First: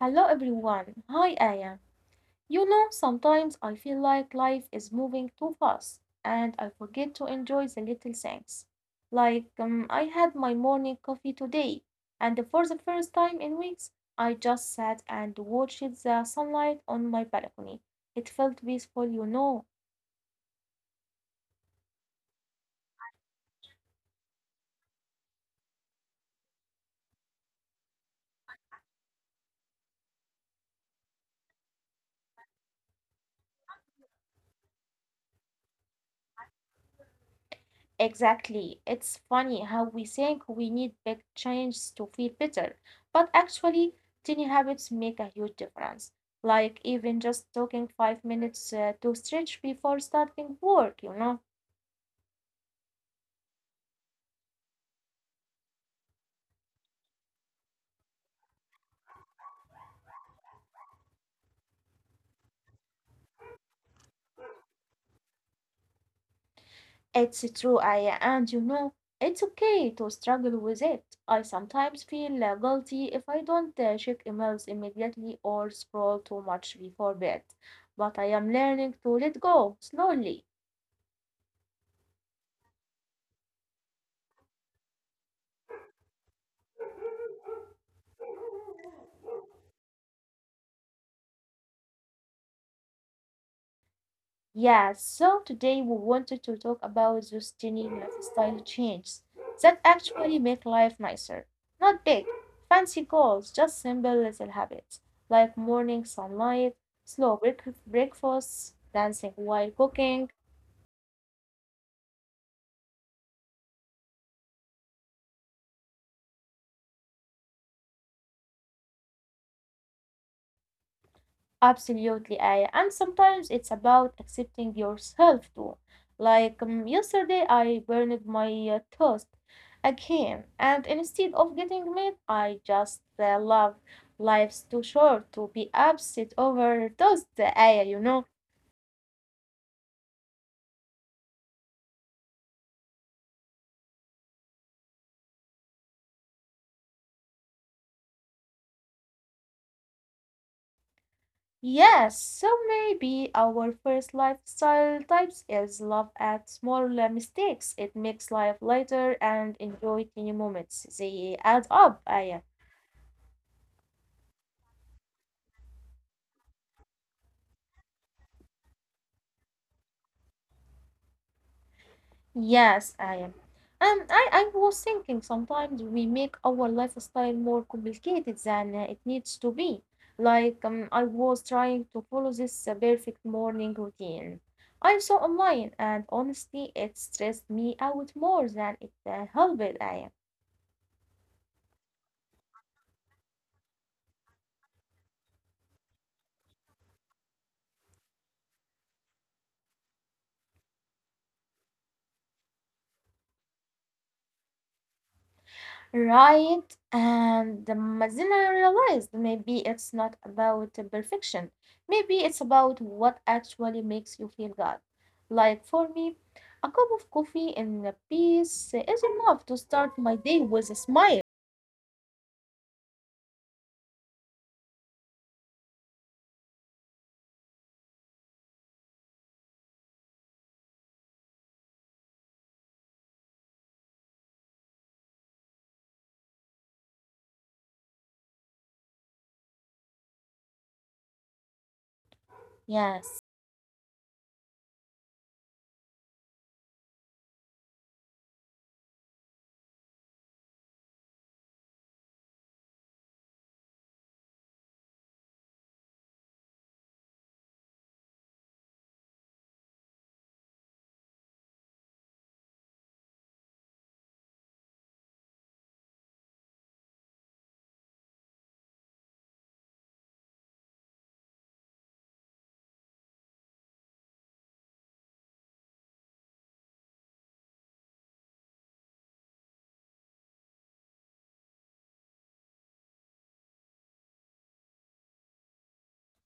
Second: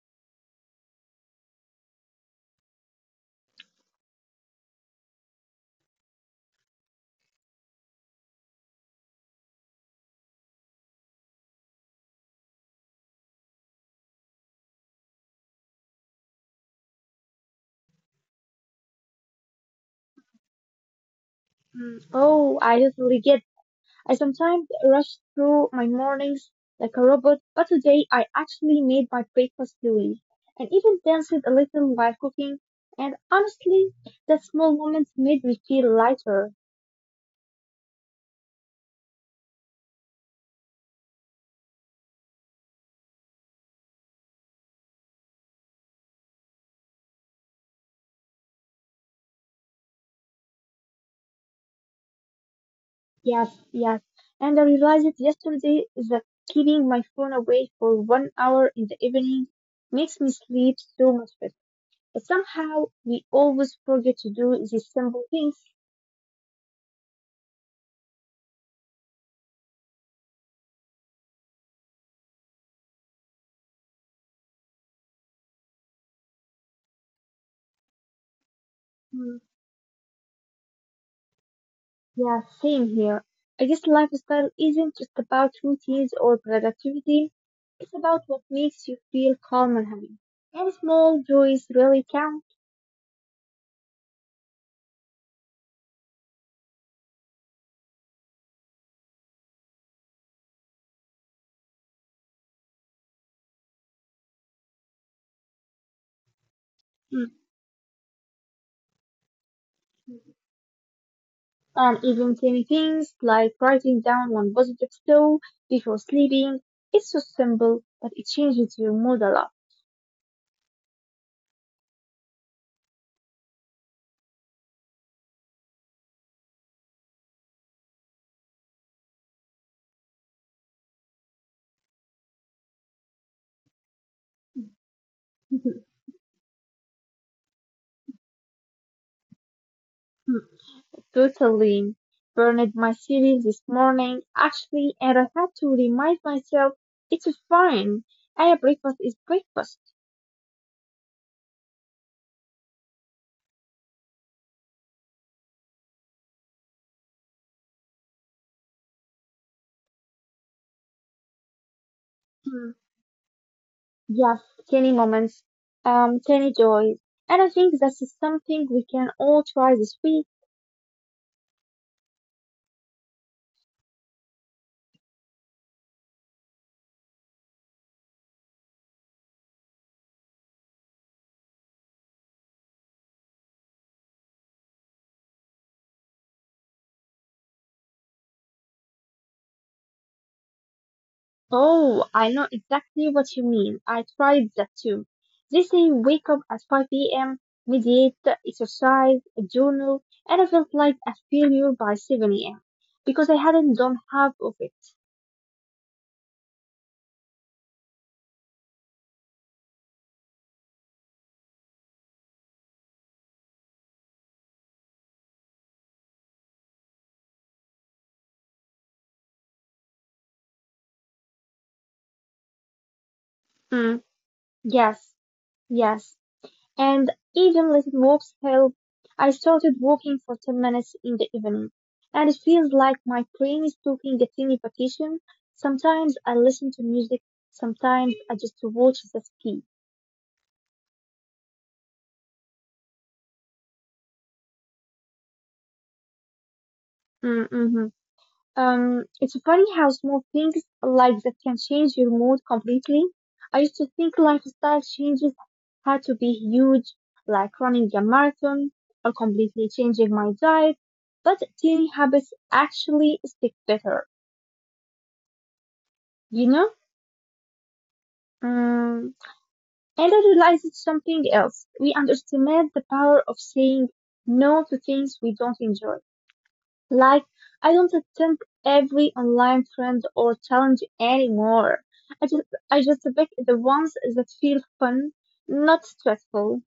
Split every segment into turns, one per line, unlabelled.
Hello everyone. Hi Aya. You know, sometimes I feel like life is moving too fast and I forget to enjoy the little things. Like I had my morning coffee today and for the first time in weeks I just sat and watched the sunlight on my balcony. It felt peaceful.
Mm, oh, I totally get. I sometimes rush through my mornings like a robot, but today I actually made my breakfast slowly and even danced a little while cooking. And honestly, that small moment made me feel lighter.
Exactly. It's funny how we think we need big changes to feel better, but actually, tiny habits make a huge difference. Like even just talking 5 minutes to stretch before starting work.
Yes, yes. And I realized it yesterday that keeping my phone away for 1 hour in the evening makes me sleep so much better. But somehow we always forget to do these simple things.
It's true, I and you know, it's okay to struggle with it. I sometimes feel guilty if I don't check emails immediately or scroll too much before bed, but I am
Hmm.
learning to let go slowly.
Yeah, same here. I guess lifestyle isn't just about routines or productivity. It's about what makes you feel calm and happy. And small joys really count.
Yeah, so today we wanted to talk about those tiny lifestyle changes that actually make life nicer. Not big, fancy goals, just simple little habits like morning sunlight,
Mm.
slow breakfasts, dancing while cooking.
And even tiny things like writing down one positive thought before sleeping. It's so simple, but it changes your mood a lot.
Absolutely, Aya. And sometimes it's about accepting yourself too. Like yesterday, I burned my toast again, and instead of getting mad, I just love life's too short to be upset over toast, Aya, you know?
Totally. Burned my series this morning, actually, and I had to remind myself it's fine. And breakfast is breakfast.
Yes, so maybe our first lifestyle types is love at small mistakes. It makes life lighter and enjoy tiny moments. They add up,
Hmm.
Aya.
Yes, tiny moments, tiny joys. And I think that's something we can all try this week.
Yes, I am. And I was thinking sometimes we make our lifestyle more complicated than it needs to be. Like, I was trying to follow this perfect morning routine. I saw online, and honestly, it stressed me out more than it helped I am.
Oh, I know exactly what you mean. I tried that too. They say wake up at 5 p.m., meditate, exercise, journal, and I felt like a failure by 7 a.m. because I hadn't done half of it.
Right, and then I realized maybe it's not about the perfection. Maybe it's about what actually makes you feel good. Like for me, a cup of coffee and a piece is enough to start my day with a smile.
Mm, yes, yes. And even little walks help. I started walking for 10 minutes in the evening, and it feels like my brain is taking a tiny vacation. Sometimes I listen to music, sometimes I just watch the ski.
Yes.
Mm-hmm. It's funny how small things like that can change your mood completely. I used to think lifestyle changes had to be huge, like running a marathon or completely changing my diet, but tiny habits actually stick better. You know, um, Ella realizes something else. We underestimate the power of saying no to things we don't enjoy. Like, I don't attend every online trend or challenge anymore. I just, I just pick the ones that feel fun, not stressful.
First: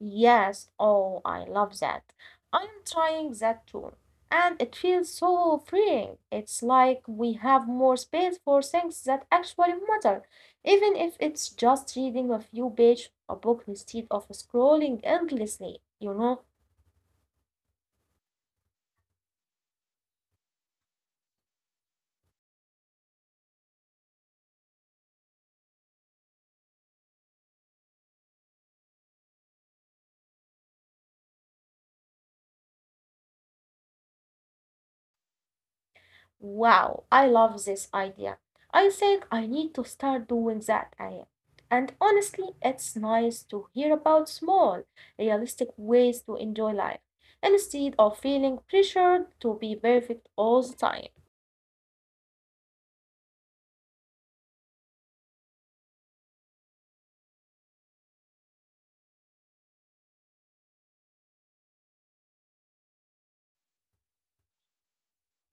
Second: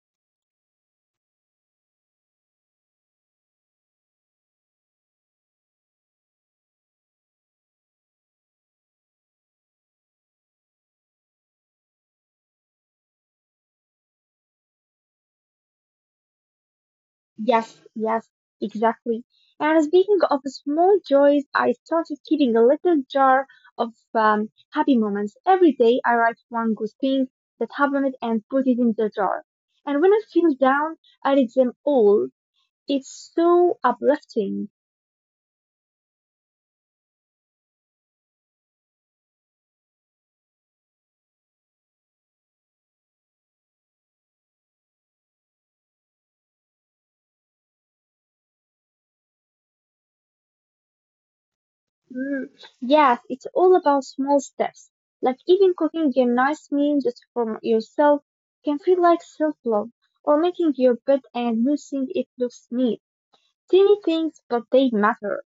Yes, oh, I love that. I'm trying that too. And it feels so freeing. It's like we have more space for things that actually matter, even if it's just reading a few pages of a book instead of scrolling endlessly, you know?
Yes, yes, exactly. And speaking of small joys, I started keeping a little jar of happy moments. Every day I write one good thing that happened and put it in the jar. And when I feel down, I read them all. It's so uplifting.
Wow, I love this idea. I think I need to start doing that, Aya. And honestly, it's nice to hear about small, realistic ways to enjoy life instead of feeling pressured to be perfect all the time.
Mm, yes, it's all about small steps. Like even cooking a nice meal just for yourself can feel like self-love, or making your bed and noticing it looks neat. Silly things, but they matter.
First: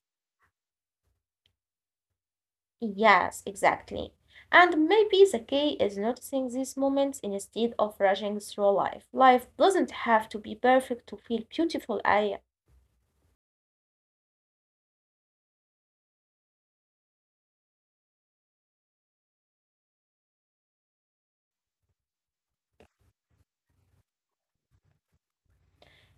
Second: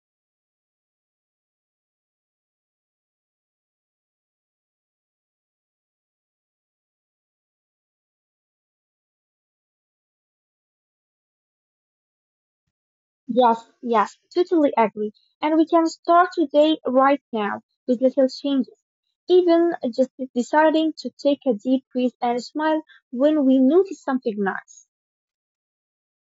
Yes, exactly. And maybe the key is noticing these moments instead of rushing through life. Life doesn't have to be perfect to feel beautiful, Aya.
Yes, yes, totally agree. And we can start today, right now, with little changes. Even just deciding to take a deep breath and smile when we notice something nice.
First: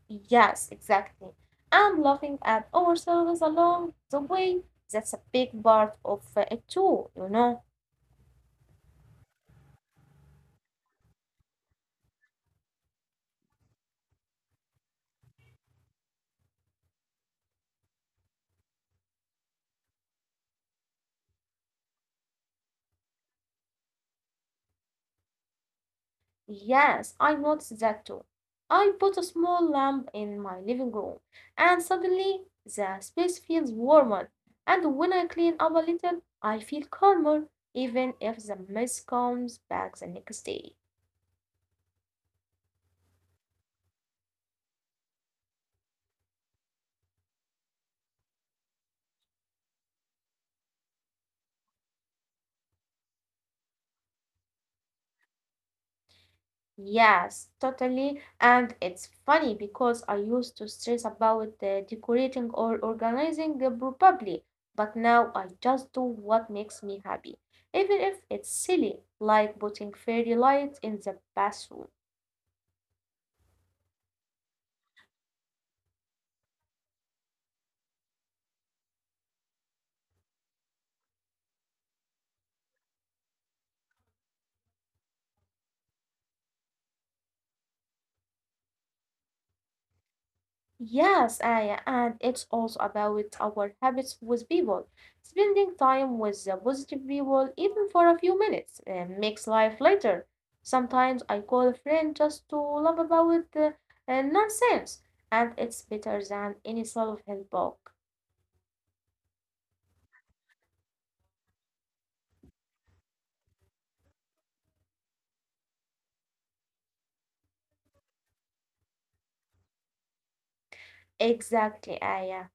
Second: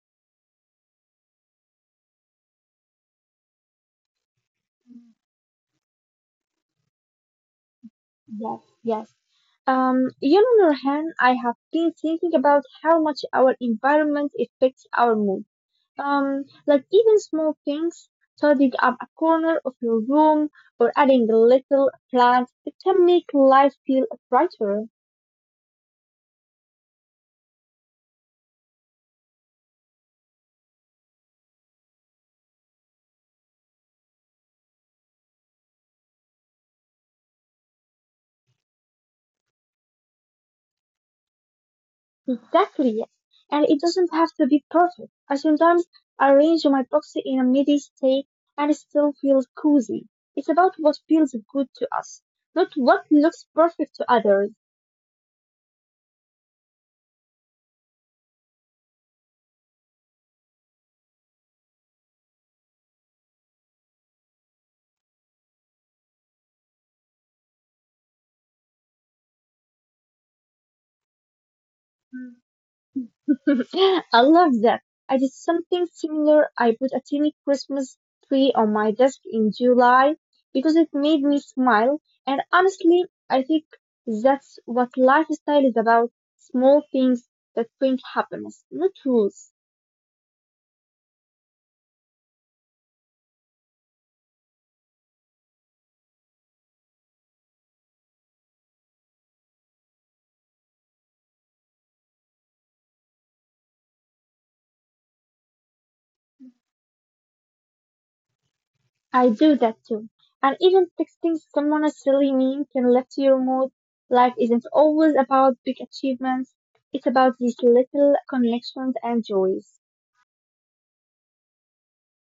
Yes, exactly. And laughing at ourselves along the way, that's a big part of it too, you know.
Yes, yes. You know, Nurhan, I have been thinking about how much our environment affects our mood. Like even small things, tidying up a corner of your room or adding a little plant, it can make life feel brighter.
Yes, I noticed that too. I put a small lamp in my living room, and suddenly the space feels warmer. And when I clean up a little, I feel calmer, even if the mess comes back the next day.
Exactly, yes. And it doesn't have to be perfect. I sometimes arrange my box in a midi state and it still feels cozy. It's about what feels good to us, not what looks perfect to others.
Yes, totally. And it's funny because I used to stress about decorating or organizing probably, but now I just do what makes me happy, even if it's silly, like putting fairy lights in the bathroom.
I love that. I did something similar. I put a tiny Christmas tree on my desk in July because it made me smile. And honestly, I think that's what lifestyle is about. Small things that bring happiness, not rules.
Yes, Aya, and it's also about our habits with people. Spending time with the positive people, even for a few minutes, makes life lighter. Sometimes I call a friend just to laugh about the nonsense, and it's better than any self-help book.
I do that too. And even texting someone a silly meme can lift your mood. Life isn't always about big achievements. It's about these little connections and joys.
Exactly, Aya.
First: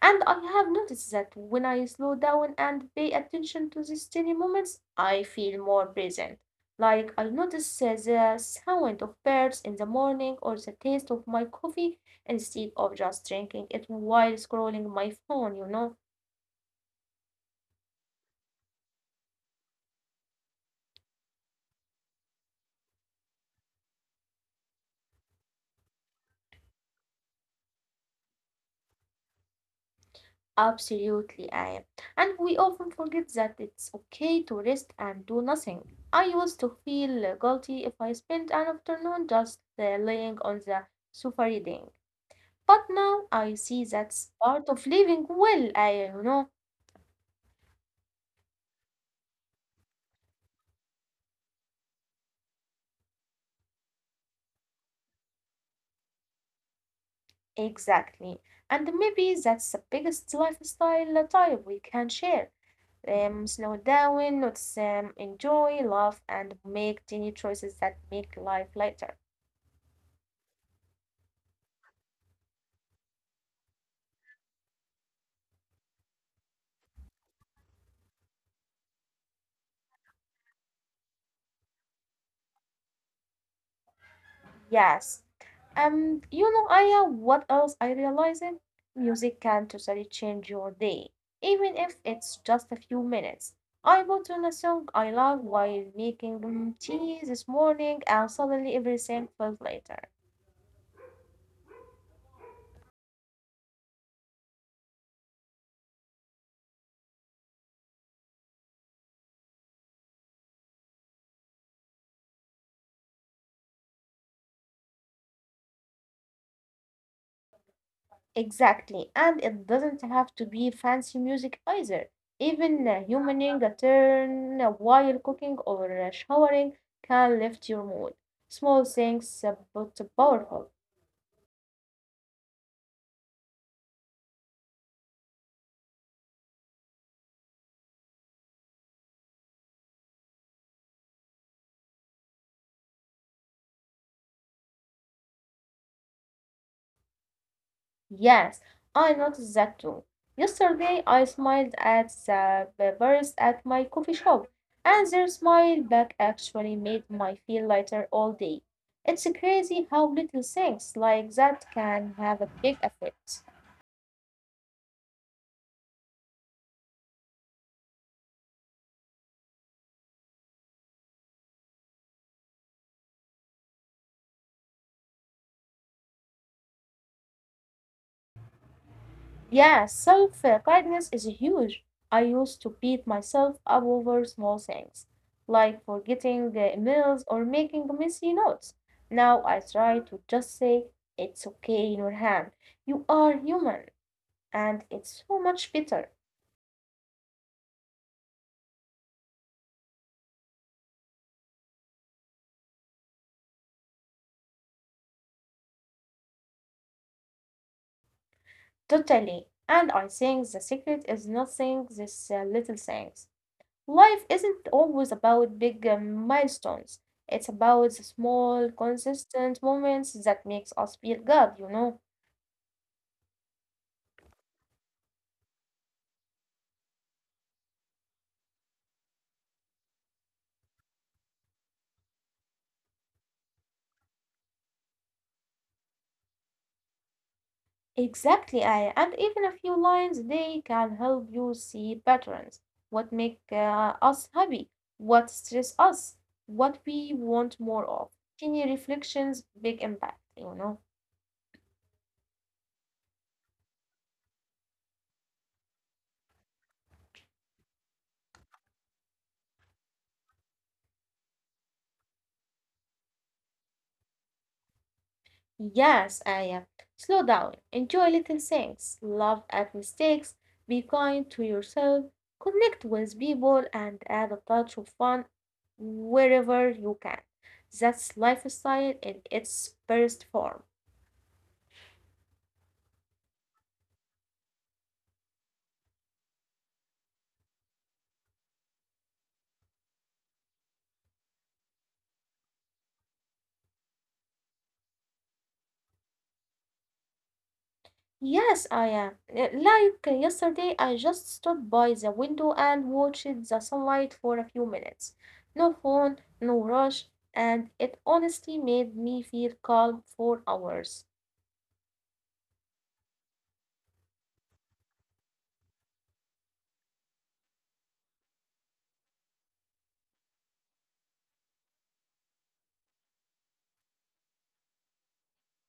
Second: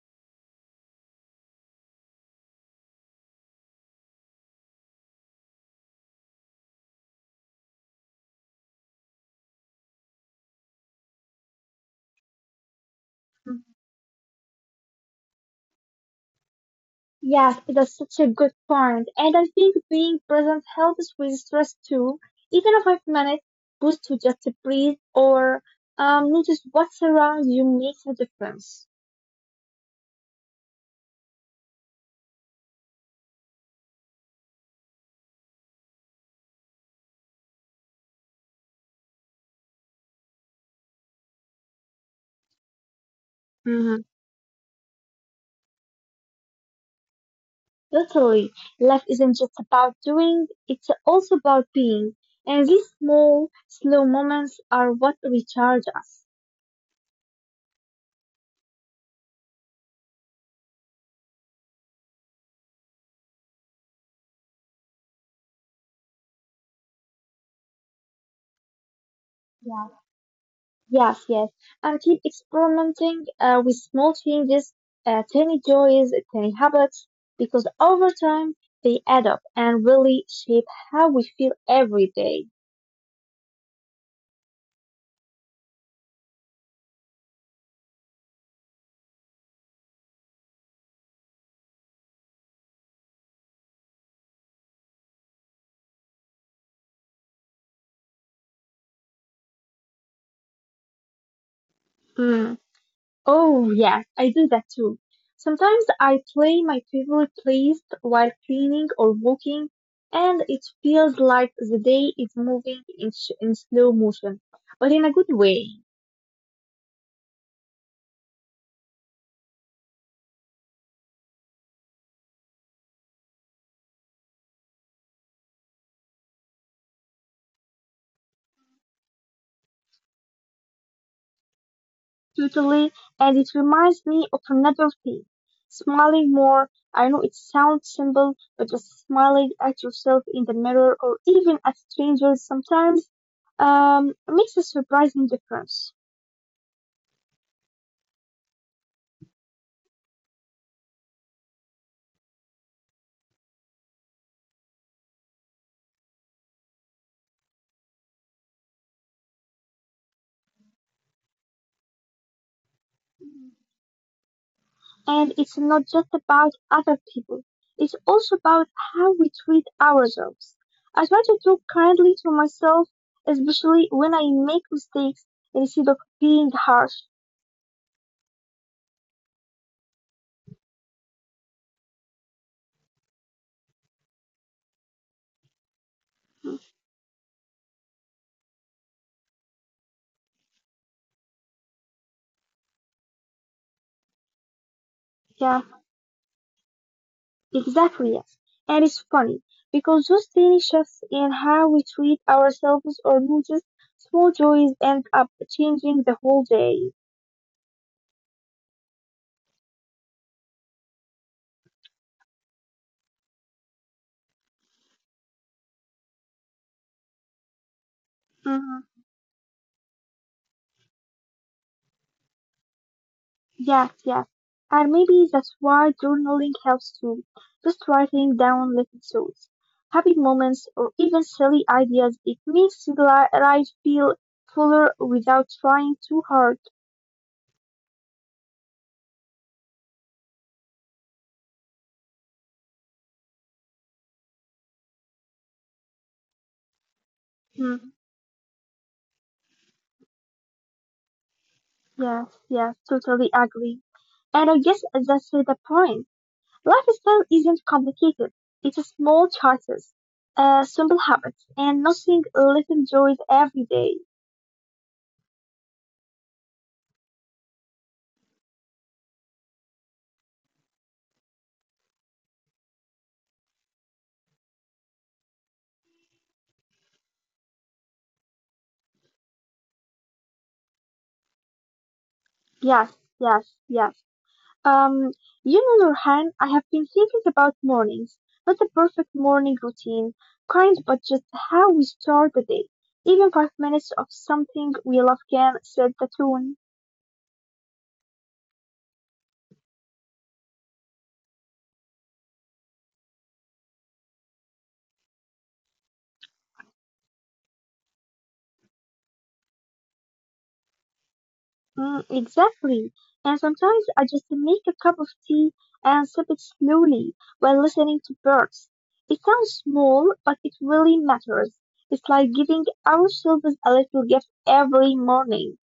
And I have noticed that when I slow down and pay attention to these tiny moments, I feel more present. Like I notice the sound of birds in the morning or the taste of my coffee instead of just drinking it while scrolling my phone, you know?
Yes, it is such a good point. And I think being present helps with stress too. Even a 5 minute boost to just breathe or notice what's around you makes a difference.
Absolutely, I am. And we often forget that it's okay to rest and do nothing. I used to feel guilty if I spent an afternoon just laying on the sofa reading. But now I see
Mhm.
that's part of living well, I you know?
Totally. Life isn't just about doing, it's also about being. And these small, slow moments are what recharge us.
Exactly. And maybe that's the biggest lifestyle type we can share. Slow down, notice, enjoy, love, and make tiny choices that make life lighter.
Yeah. Yes, yes. And keep experimenting with small changes, tiny joys, tiny habits, because over time they add up and really shape how we feel every day.
Yes. And you know, Aya, what else I realized? Music can totally change your day, even if it's just a few minutes. I put on a song I love while making tea this morning, and suddenly everything felt lighter.
Mm. Oh, yes, I do that too. Sometimes I play my favorite playlist while cleaning or walking, and it feels like the day is moving in, in slow motion, but in a good way.
Exactly, and it doesn't have to be fancy music either. Even humming a turn while cooking or showering can lift your mood. Small things, but powerful.
Totally, and it reminds me of another thing. Smiling more. I know it sounds simple, but just smiling at yourself in the mirror or even at strangers sometimes makes a surprising difference.
Yes, I noticed that too. Yesterday, I smiled at the barista at my coffee shop, and their smile back actually made my feel lighter all day. It's crazy how little things like that can have a big effect.
And it's not just about other people, it's also about how we treat ourselves. I try to talk kindly to myself, especially when I make mistakes, instead of being harsh.
Yeah, self kindness is huge. I used to beat myself up over small things, like forgetting
Hmm.
the emails or making messy notes. Now I try to just say, it's okay, Nurhan. You are human. And it's so
Yeah.
much better.
Exactly, yes. And it's funny because those tiny shifts in how we treat ourselves or notice small joys end up changing the whole day.
Totally. And I think the secret is not saying these little things. Life isn't always about big milestones. It's about the small,
Hmm.
consistent moments that makes us feel good.
Yes, yes. And maybe that's why journaling helps too. Just writing down little thoughts, happy moments, or even silly ideas, it makes life feel fuller without trying too hard.
Exactly, Aya. And even a few lines, they can help you see patterns. What make us happy? What stress us? What we want more
Mhm.
of? Tiny reflections, big impact, you know?
Yes, yes, totally agree. And I guess that's the point. Lifestyle isn't complicated. It's small choices, simple habits, and nothing little joys every day.
Yes, Aya. Slow down. Enjoy little things. Laugh at mistakes. Be kind to yourself. Connect with people and add a touch of fun wherever you can. That's lifestyle in its best form.
Yes, yes, yes. Um, you know, Nurhan, I have been thinking about mornings. Not the perfect morning routine, kind, but just how we start the day. Even 5 minutes of something we love can set the tone.
Yes, I am. Like yesterday, I just stood by the window and watched the sunlight for a few minutes. No phone, no rush, and it honestly made me feel calm for hours.
Mm, exactly. And sometimes I just make a cup of tea and sip it slowly while listening to birds. It sounds small, but it really matters. It's like giving ourselves a little gift every morning.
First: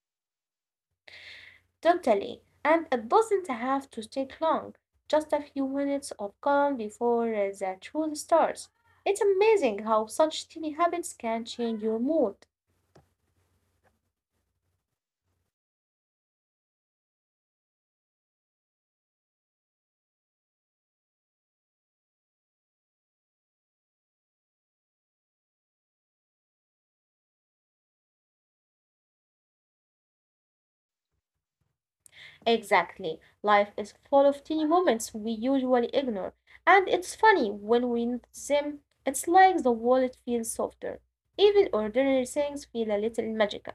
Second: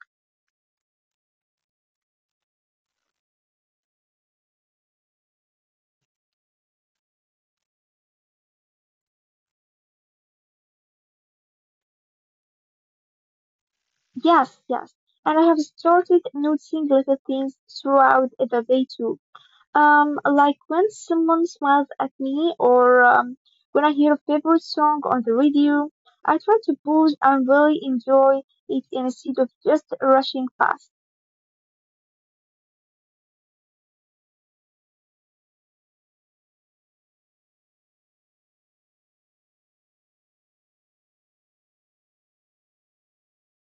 Totally. And it doesn't have to take long, just a few minutes of calm before the truth starts. It's amazing how such tiny habits can change your mood.
Yes, yes. And I have started noticing little things throughout the day too. Like when someone smiles at me or when I hear a favorite song on the radio, I try to pause and really enjoy it instead of just rushing past.
Exactly. Life is full of teeny moments we usually ignore, and it's funny when we notice them, it's like the world feels softer. Even ordinary things feel a little magical.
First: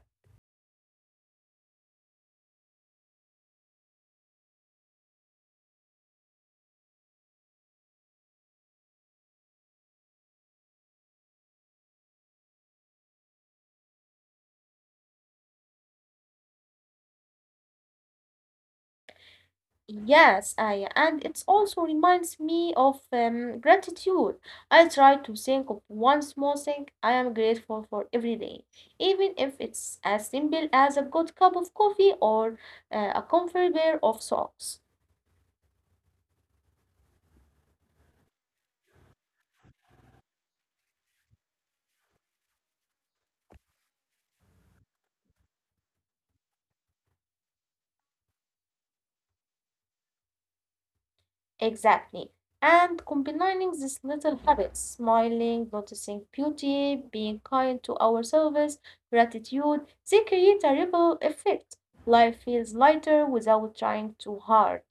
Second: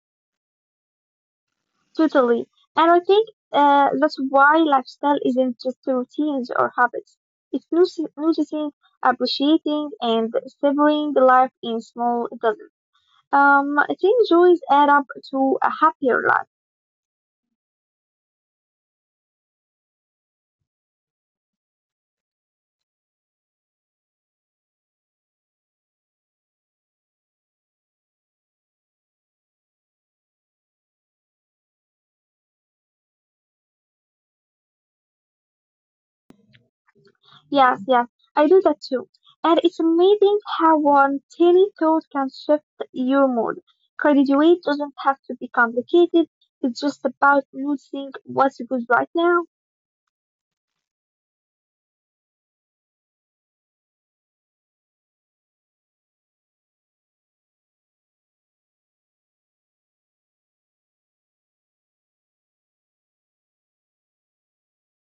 Totally. And I think that's why lifestyle isn't just routines or habits. It's noticing, appreciating, and savoring life in small doses. I think joys add up to a happier life.
Yes, I, and it also reminds me of gratitude. I try to think of one small thing I am grateful for every day, even if it's as simple as a good cup of coffee or a comfy pair of socks.
Yes, yes, I do that too. And it's amazing how one tiny thought can shift your mood. Graduate doesn't have to be complicated. It's just about noticing what's good right now.
Exactly. And combining these little habits, smiling, noticing beauty, being kind to ourselves, gratitude, they create a ripple effect. Life feels lighter without trying too hard.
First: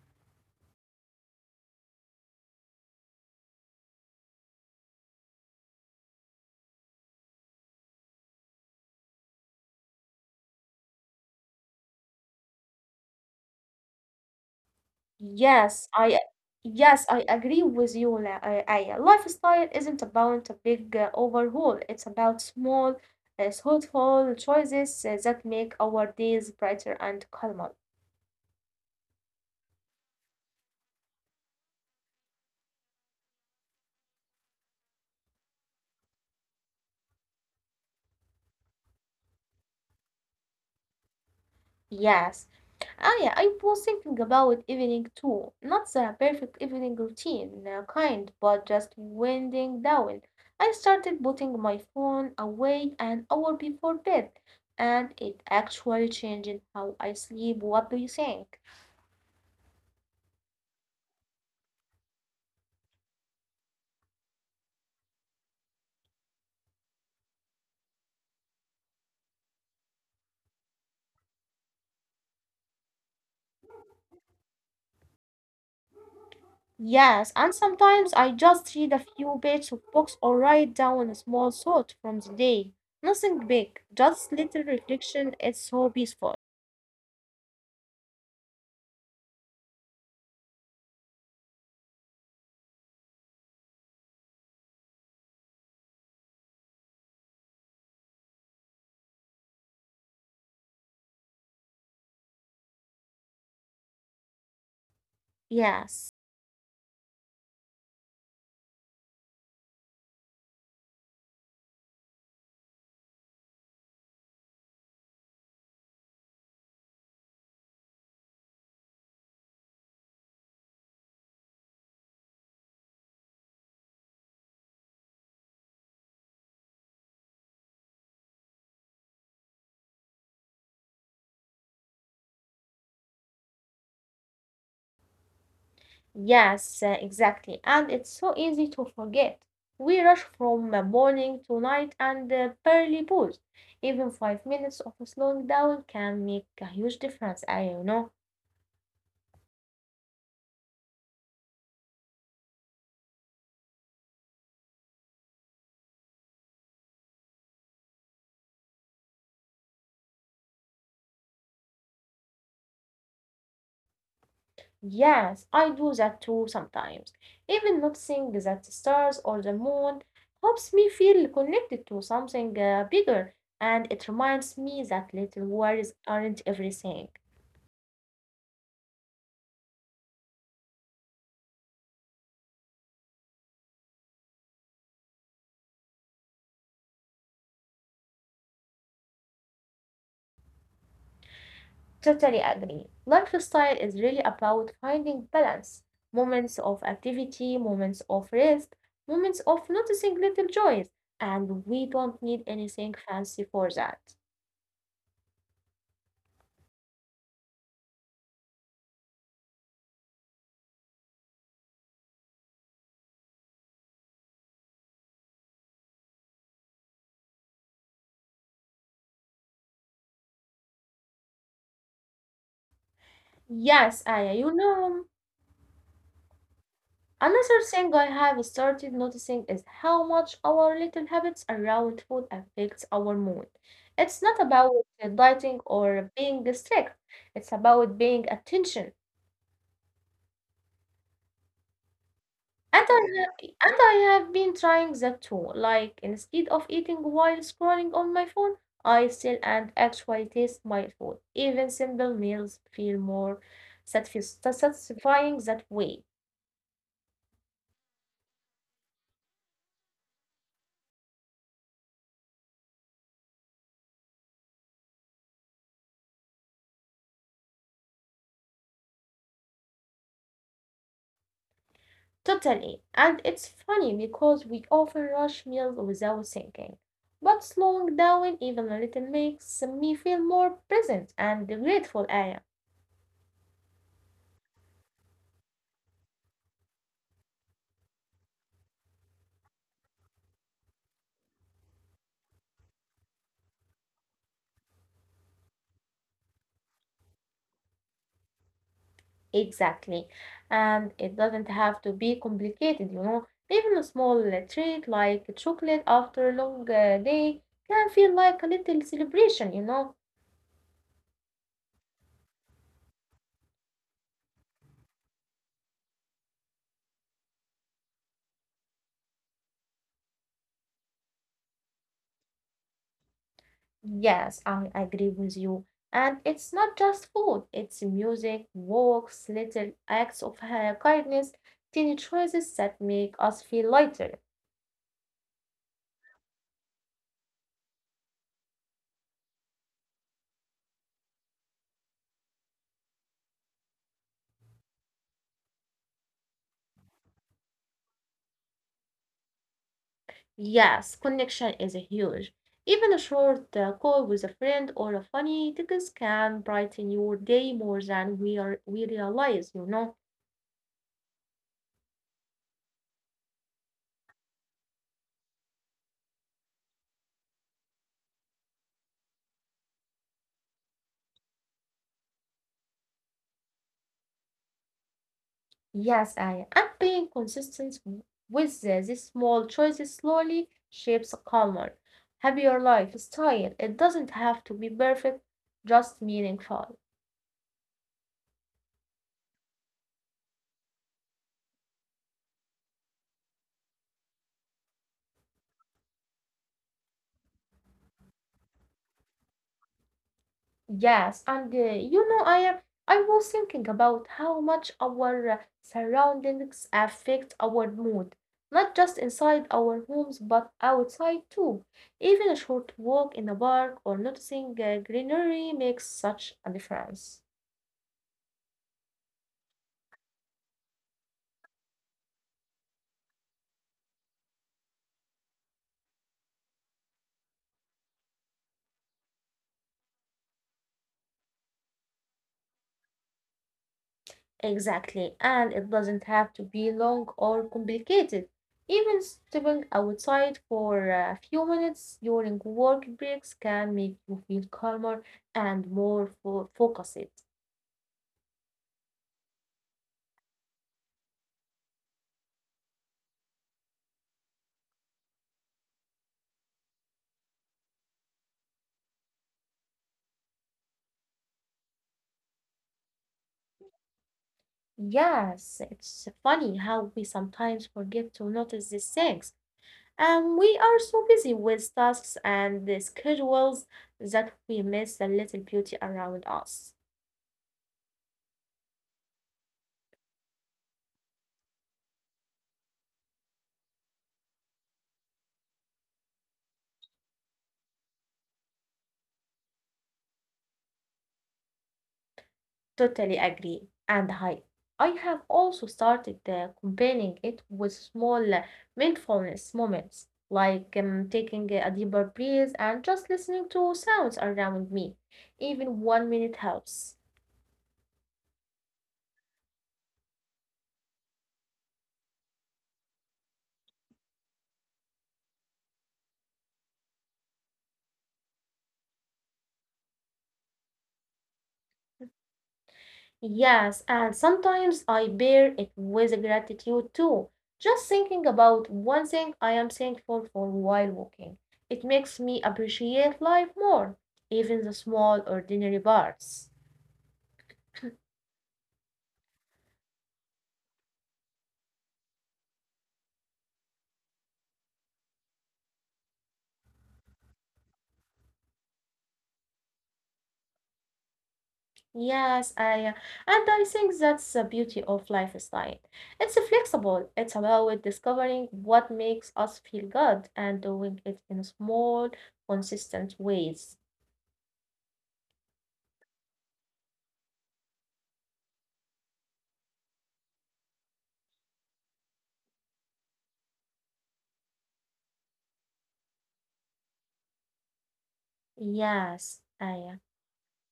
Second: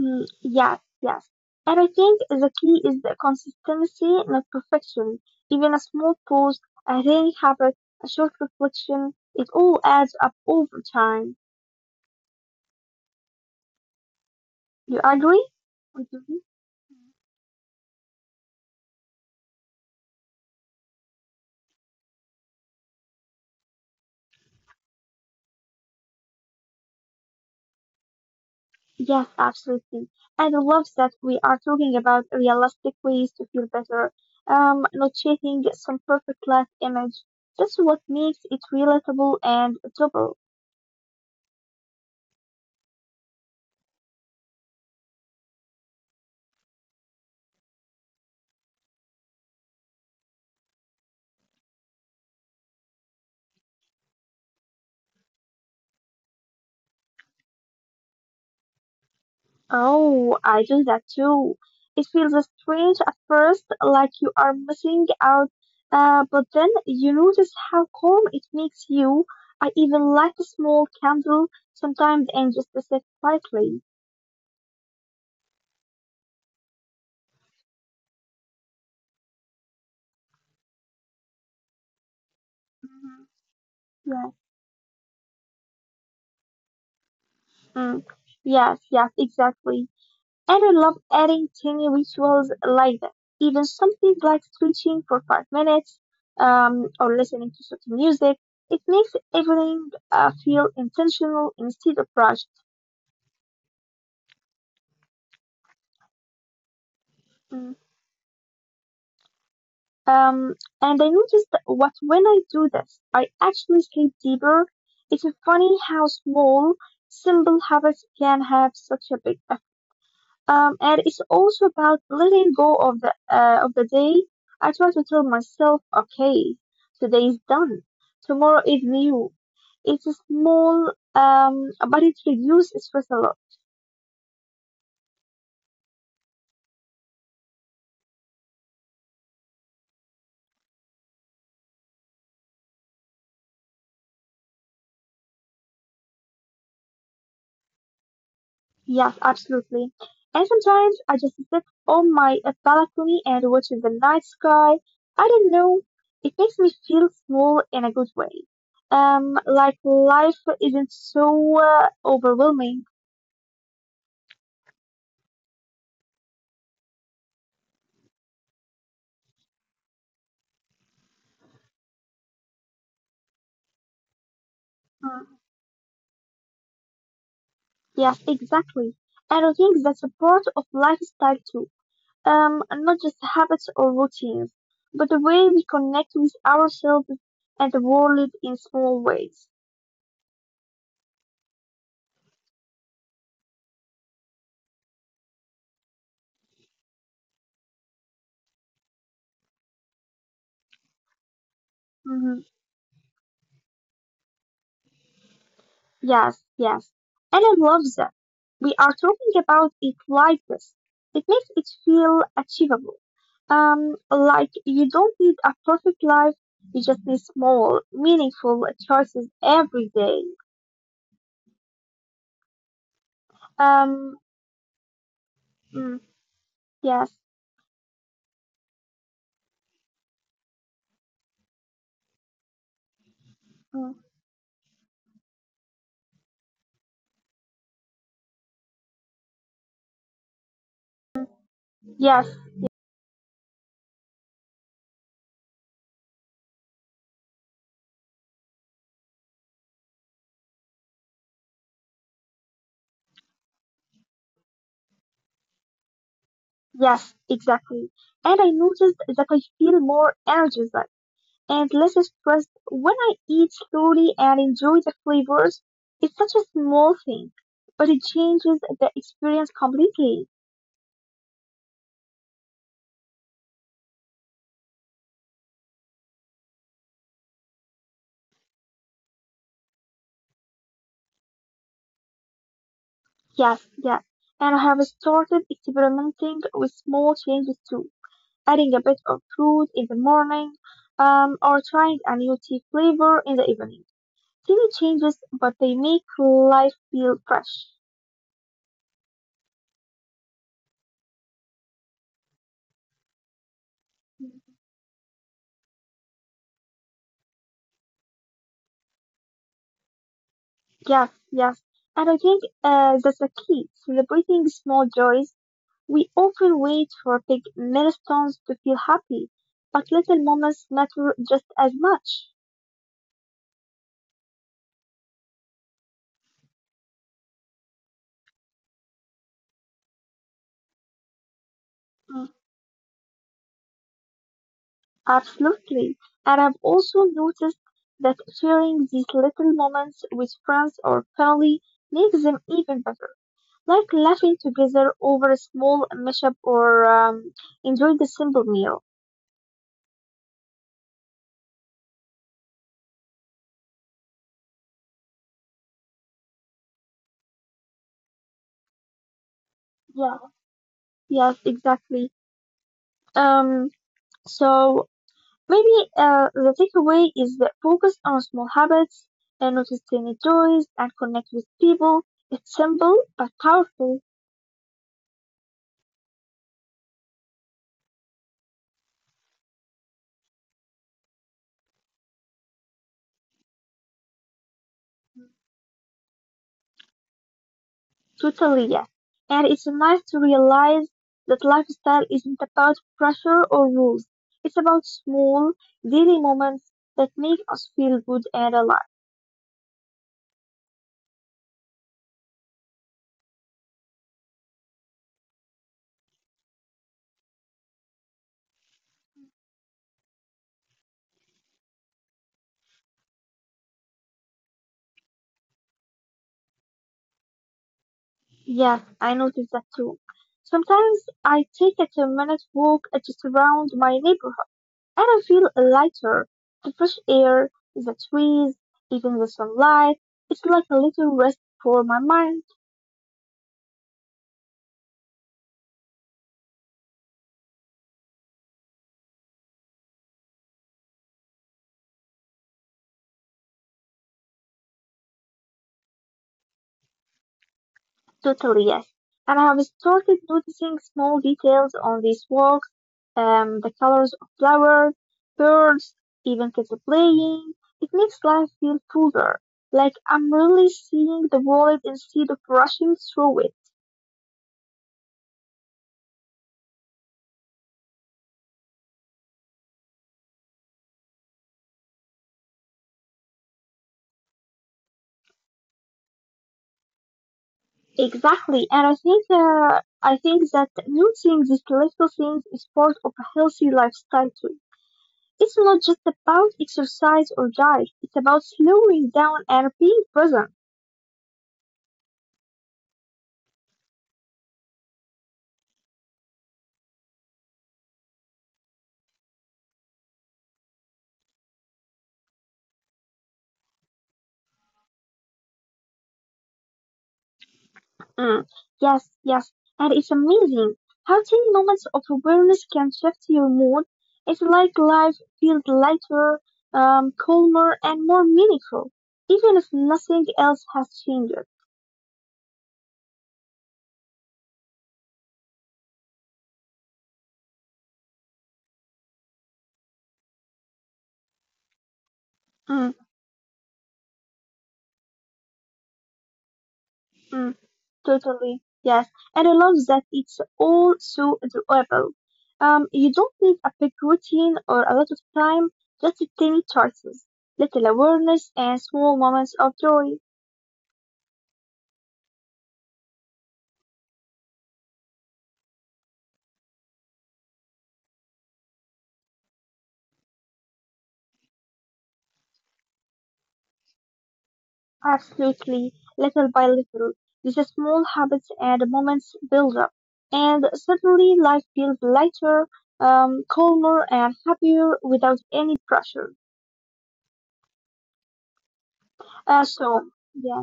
Mm, yes, yes. And I think the key is the consistency, not perfection. Even a small pause, a daily habit, a short reflection, it all adds up over time. You agree?
Yes, I yes, I agree with you, Aya. Lifestyle isn't about a big overhaul. It's about small, thoughtful choices that make our days brighter and calmer.
Yes, absolutely. And I love that we are talking about realistic ways to feel better, not chasing some perfect life image. That's what makes it relatable and doable.
Yes. Oh yeah, I was thinking about evening too. Not the perfect evening routine kind, but just winding down. I started putting my phone away an hour before bed, and it actually changed how I sleep. What do you think?
Oh, I do that too. It feels strange at first, like you are missing out, but then you notice how calm it makes you. I even light a small candle sometimes and just sit quietly.
Yes, and sometimes I just read a few pages of books or write down a small thought from the day.
Mhm.
Nothing big, just
Yeah.
little reflection. It's so peaceful.
Mm. Yes, yes, exactly. And I love adding tiny rituals like that. Even something like stretching for 5 minutes or listening to certain music. It makes everything feel intentional instead of rushed.
Yes.
Mm. Um, and I noticed that what when I do this, I actually sleep deeper. It's funny how small, simple habits can have such a big. And it's also about letting go of the day. I try to tell myself, okay, today is done. Tomorrow is new. It's a small, but it reduces stress a lot.
Yes, exactly. And it's so easy to forget. We rush from morning to night and barely pause. Even 5 minutes of slowing down can make a huge difference, I you know.
Yes, absolutely. And sometimes I just sit on my balcony and watch the night sky. I don't know. It makes me feel small in a good way. Like life isn't so overwhelming.
Yes, I do that too sometimes. Even noticing that the stars or the moon helps me feel connected to something bigger, and it reminds me that little
Hmm.
worries aren't everything.
Yes, exactly. And I think that's a part of lifestyle too. Not just habits or routines, but the way we connect with ourselves and the world in small ways.
Totally agree. Lifestyle is really about finding balance, moments of activity, moments of rest, moments of noticing little joys, and we don't need
Hmm.
anything fancy for that.
Yes, yes. And I love that. We are talking about it like this. It makes it feel achievable. Like you don't need a perfect life, you just need small, meaningful choices every day.
Yes,
Um,
Aya, you know,
mm, yes,
another thing I have started noticing is how much our little habits around food affects our mood.
mm,
It's not about dieting or being strict, it's about being attention.
yes.
And and I have been trying that too. Like, instead of eating while scrolling on my phone, I sit and actually taste my food. Even simple meals feel more satisfying that way.
Yes, exactly. And I noticed that I feel more energized and less stressed when I eat slowly and enjoy the flavors. It's such a small thing, but it changes the experience completely.
Totally. And it's funny because we often rush meals without thinking. But slowing down even a little makes me feel more present and grateful, Aya.
Yes, yes. And I have started experimenting with small changes too, adding a bit of fruit in the morning, or trying a new tea flavor in the evening. Tiny changes, but they make life feel fresh.
Exactly. And it doesn't have to be complicated, you know. Even a small treat like chocolate after a long day can feel like a little celebration, you know.
Yes, yes. And I think that's the key, celebrating small joys. We often wait for big milestones to feel happy, but little moments matter just as much.
Yes, I agree with you. And it's not just food, it's music, walks, little acts of kindness, tiny
Mm,
choices that make us feel lighter.
absolutely. And I've also noticed that sharing these little moments with friends or family makes them even better. Like laughing together over a small mishap or enjoying the simple meal.
Yes, connection is huge. Even a short call with a friend or a funny text can brighten your day more than we realize, you know.
Yeah. Yes, exactly. Um, so Maybe the takeaway is that focus on small habits and notice tiny joys and connect with people. It's simple but powerful,
Yes, I am being consistent with these small choices slowly shapes a calmer, happier lifestyle. It doesn't have to be perfect, just meaningful.
totally yes. And it's nice to realize that lifestyle isn't about pressure or rules. It's about small, daily moments that make us feel good and alive.
Yes, and you know, I am. I was thinking about how much our surroundings affect our mood, not just inside our homes, but outside too. Even a short walk in the park or noticing greenery makes such a difference.
Yes, I notice that too. Sometimes I take a 10-minute walk just around my neighborhood, and I feel lighter. The fresh air, the trees, even the sunlight. It's like a little rest for my mind.
Exactly, and it doesn't have to be long or complicated. Even stepping outside for a few minutes during work breaks can make you feel calmer and more focused.
Totally, yes. And I have started noticing small details on these walks: the colors of flowers, birds, even kids playing. It makes life feel fuller, like I'm really seeing the world instead of rushing through it.
Yes, it's funny how we sometimes forget to notice these things. And we are so busy with tasks and the schedules that we miss the little beauty around us.
Exactly. And I think that noticing these little things is part of a healthy lifestyle too. It's not just about exercise or diet. It's about slowing down and being present.
Totally agree. And I have also started combining it with small mindfulness moments, like taking a deeper breath and just listening to sounds around me. Even 1 minute helps.
Mm, yes, yes. And it's amazing how tiny moments of awareness can shift your mood. It's like life feels lighter, calmer, and more meaningful, even if nothing else has changed.
Yes, and sometimes I pair it with gratitude too. Just thinking about one thing I am thankful for while walking. It makes me
Mm,
appreciate life more, even the small, ordinary parts.
mm. Totally, yes. And I love that it's all so doable. You don't need a big routine or a lot of time, just tiny choices, little awareness, and small moments of joy.
Yes, I, and I think that's the beauty of lifestyle. It's flexible. It's about discovering what makes us feel good and doing it in small, consistent ways.
Absolutely, little by little. These small habits and moments build up, and suddenly life feels lighter, calmer, and happier without any pressure.
Yes, I.
Yeah.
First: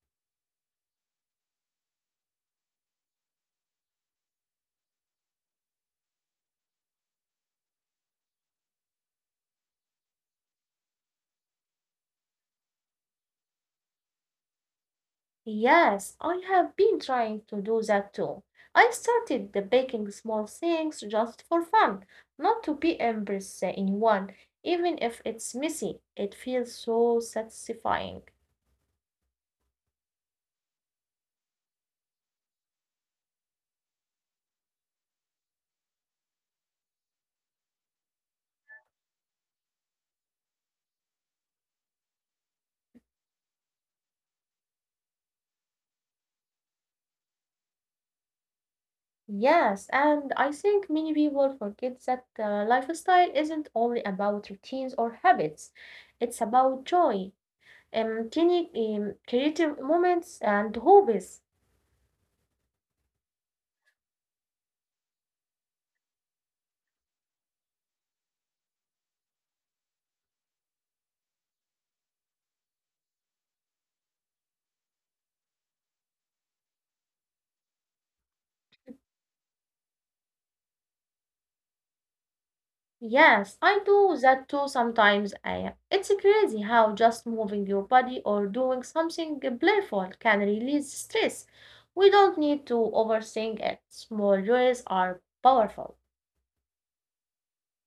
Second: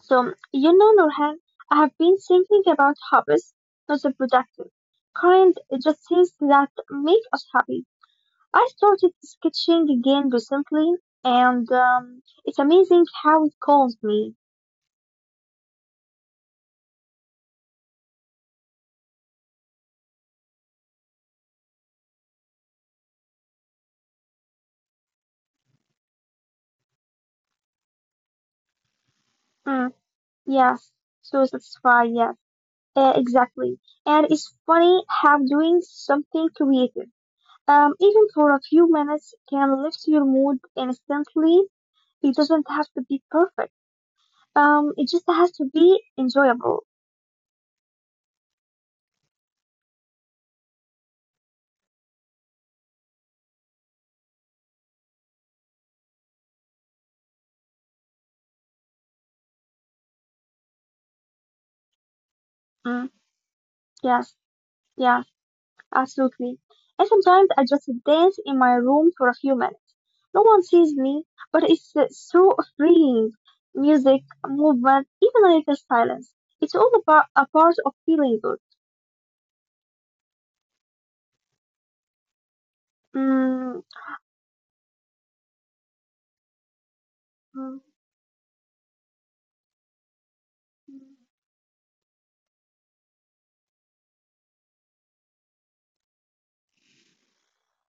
So, you know, Nurhan, I have been thinking about hobbies, not the productive kind, just things that make us happy. I started sketching again recently, and it's amazing how it calms me.
Yes, I have been trying to do that too. I started the baking small things just for fun, not to be embarrassed anyone, even if it's messy. It feels so satisfying.
Mm, yes, so satisfying, yes, exactly. And it's funny how doing something creative, even for a few minutes, can lift your mood instantly. It doesn't have to be perfect. It just has to be enjoyable.
Yes, and I think many people forget that the lifestyle isn't only about routines or habits. It's about joy, tiny creative moments and hobbies.
Mm, yes, yes, absolutely. And sometimes I just dance in my room for a few minutes. No one sees me, but it's so freeing. Music, movement, even a little silence. It's all about a part of feeling good.
Yes, I
Mm,
do that too sometimes, Aya. It's crazy how just moving
mm,
your body or doing something playful can release stress. We don't need to overthink it. Small joys are powerful.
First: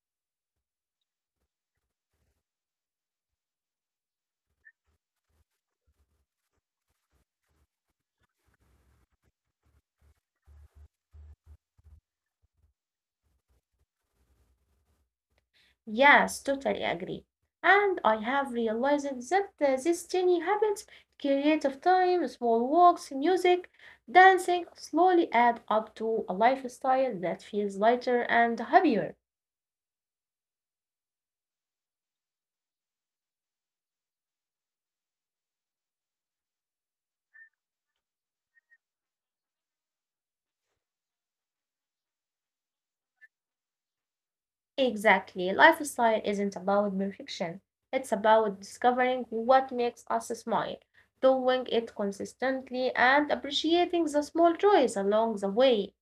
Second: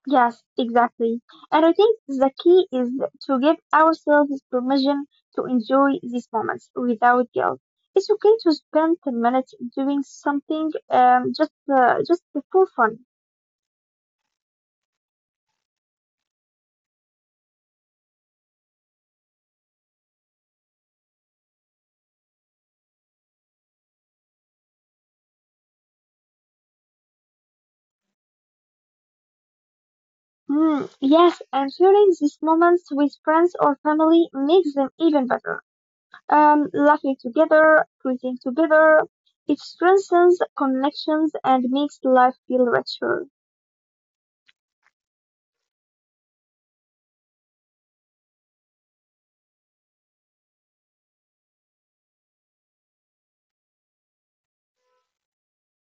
yes, exactly. And I think the key is to give ourselves permission to enjoy these moments without guilt. It's okay to spend 10 minutes doing something just for fun.
Yes, totally agree. And I have realized that these tiny habits, creative time, small walks, music, dancing, slowly add up to a lifestyle that feels lighter and happier.
Mm, yes. And sharing these moments with friends or family makes them even better. Laughing together, creating together, it strengthens connections and makes life feel richer.
Exactly. Lifestyle isn't about perfection. It's about discovering what makes us smile, doing it consistently, and appreciating the small joys along the way.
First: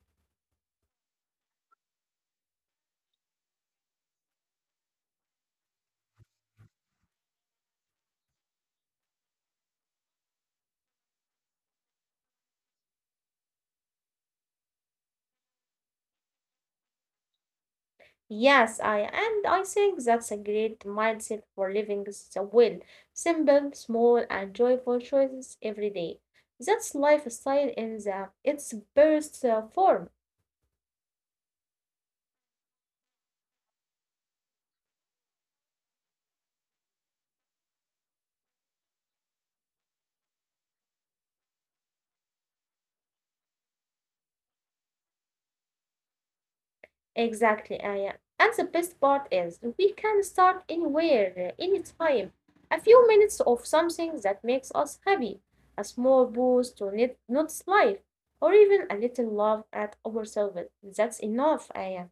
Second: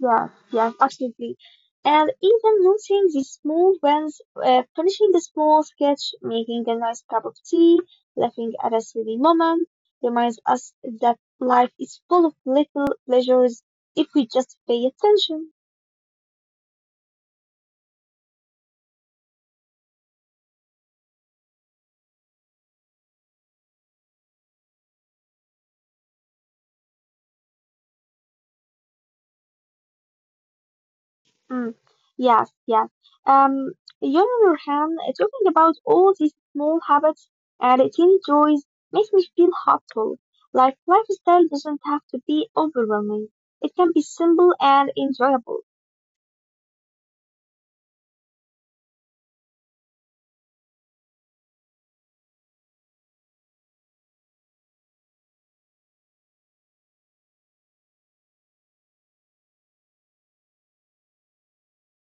Yes, yes, absolutely. And even noting these small wins, finishing a small sketch, making a nice cup of tea, laughing at a silly moment, reminds us that life is full of little pleasures if we just pay attention.
Yes, I and I think that's a great mindset for living the well. Simple, small, and joyful choices every day. That's lifestyle in the its best form.
Mm, yes, yes. Um, you, on the other hand, talking about all these small habits and little joys, makes me feel hopeful. Like lifestyle doesn't have to be overwhelming. It can be simple and enjoyable.
Exactly, Aya. And the best part is we can start anywhere, anytime. A few minutes of something that makes us happy, a small boost to not Not's life, or even a little love at ourselves. That's enough, Aya.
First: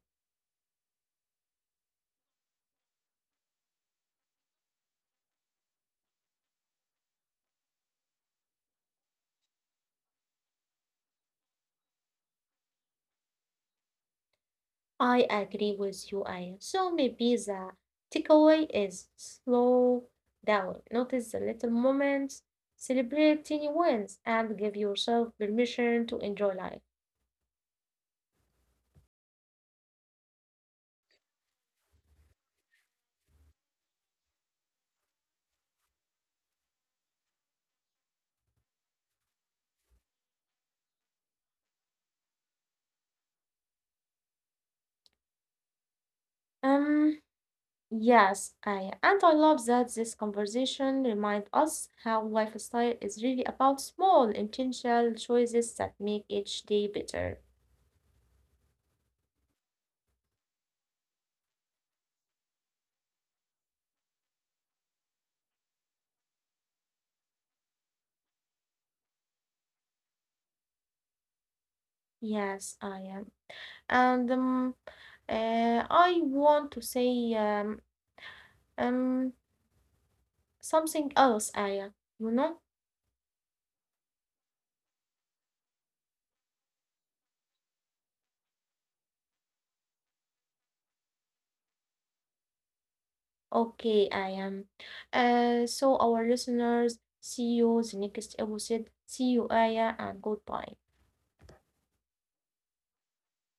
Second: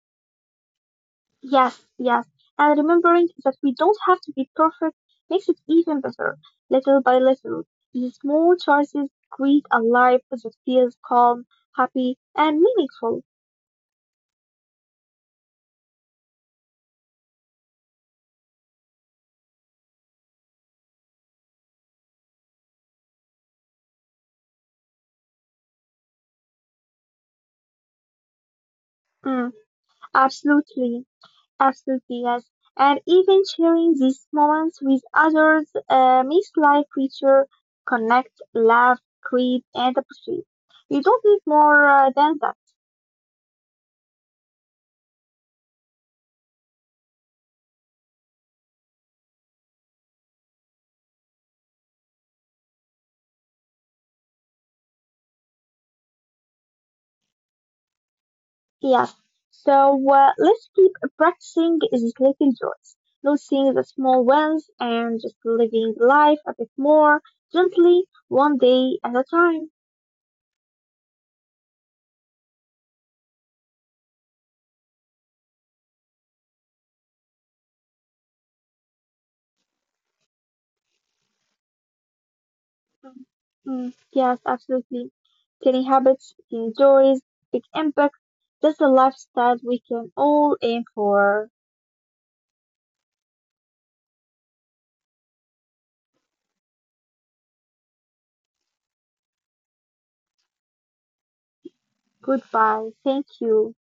Yes, yes. And remembering that we don't have to be perfect makes it even better. Little by little, these small choices create a life that feels calm, happy, and meaningful.
I agree with you, Aya. So maybe the takeaway is slow down, notice the little moments, celebrate tiny wins, and give yourself permission to enjoy life.
Mm, absolutely. Absolutely, yes. And even sharing these moments with others makes life richer. Connect, laugh, create, and appreciate. You don't need more than that.
Um, Yes, and I love that this conversation reminds us how lifestyle is really about small intentional choices that make each day better.
Yes. So let's keep practicing these little joys, noticing the small ones, and just living life a bit more gently, one day at a time.
Yes, I am. And I want to say um something else, Aya. You know?
Mm, yes, absolutely. Tiny habits, tiny joys, big impact. That's the lifestyle we can all aim for.
Okay, I am. So our listeners, see you the next episode. See you, Aya, and goodbye.
Goodbye. Thank you.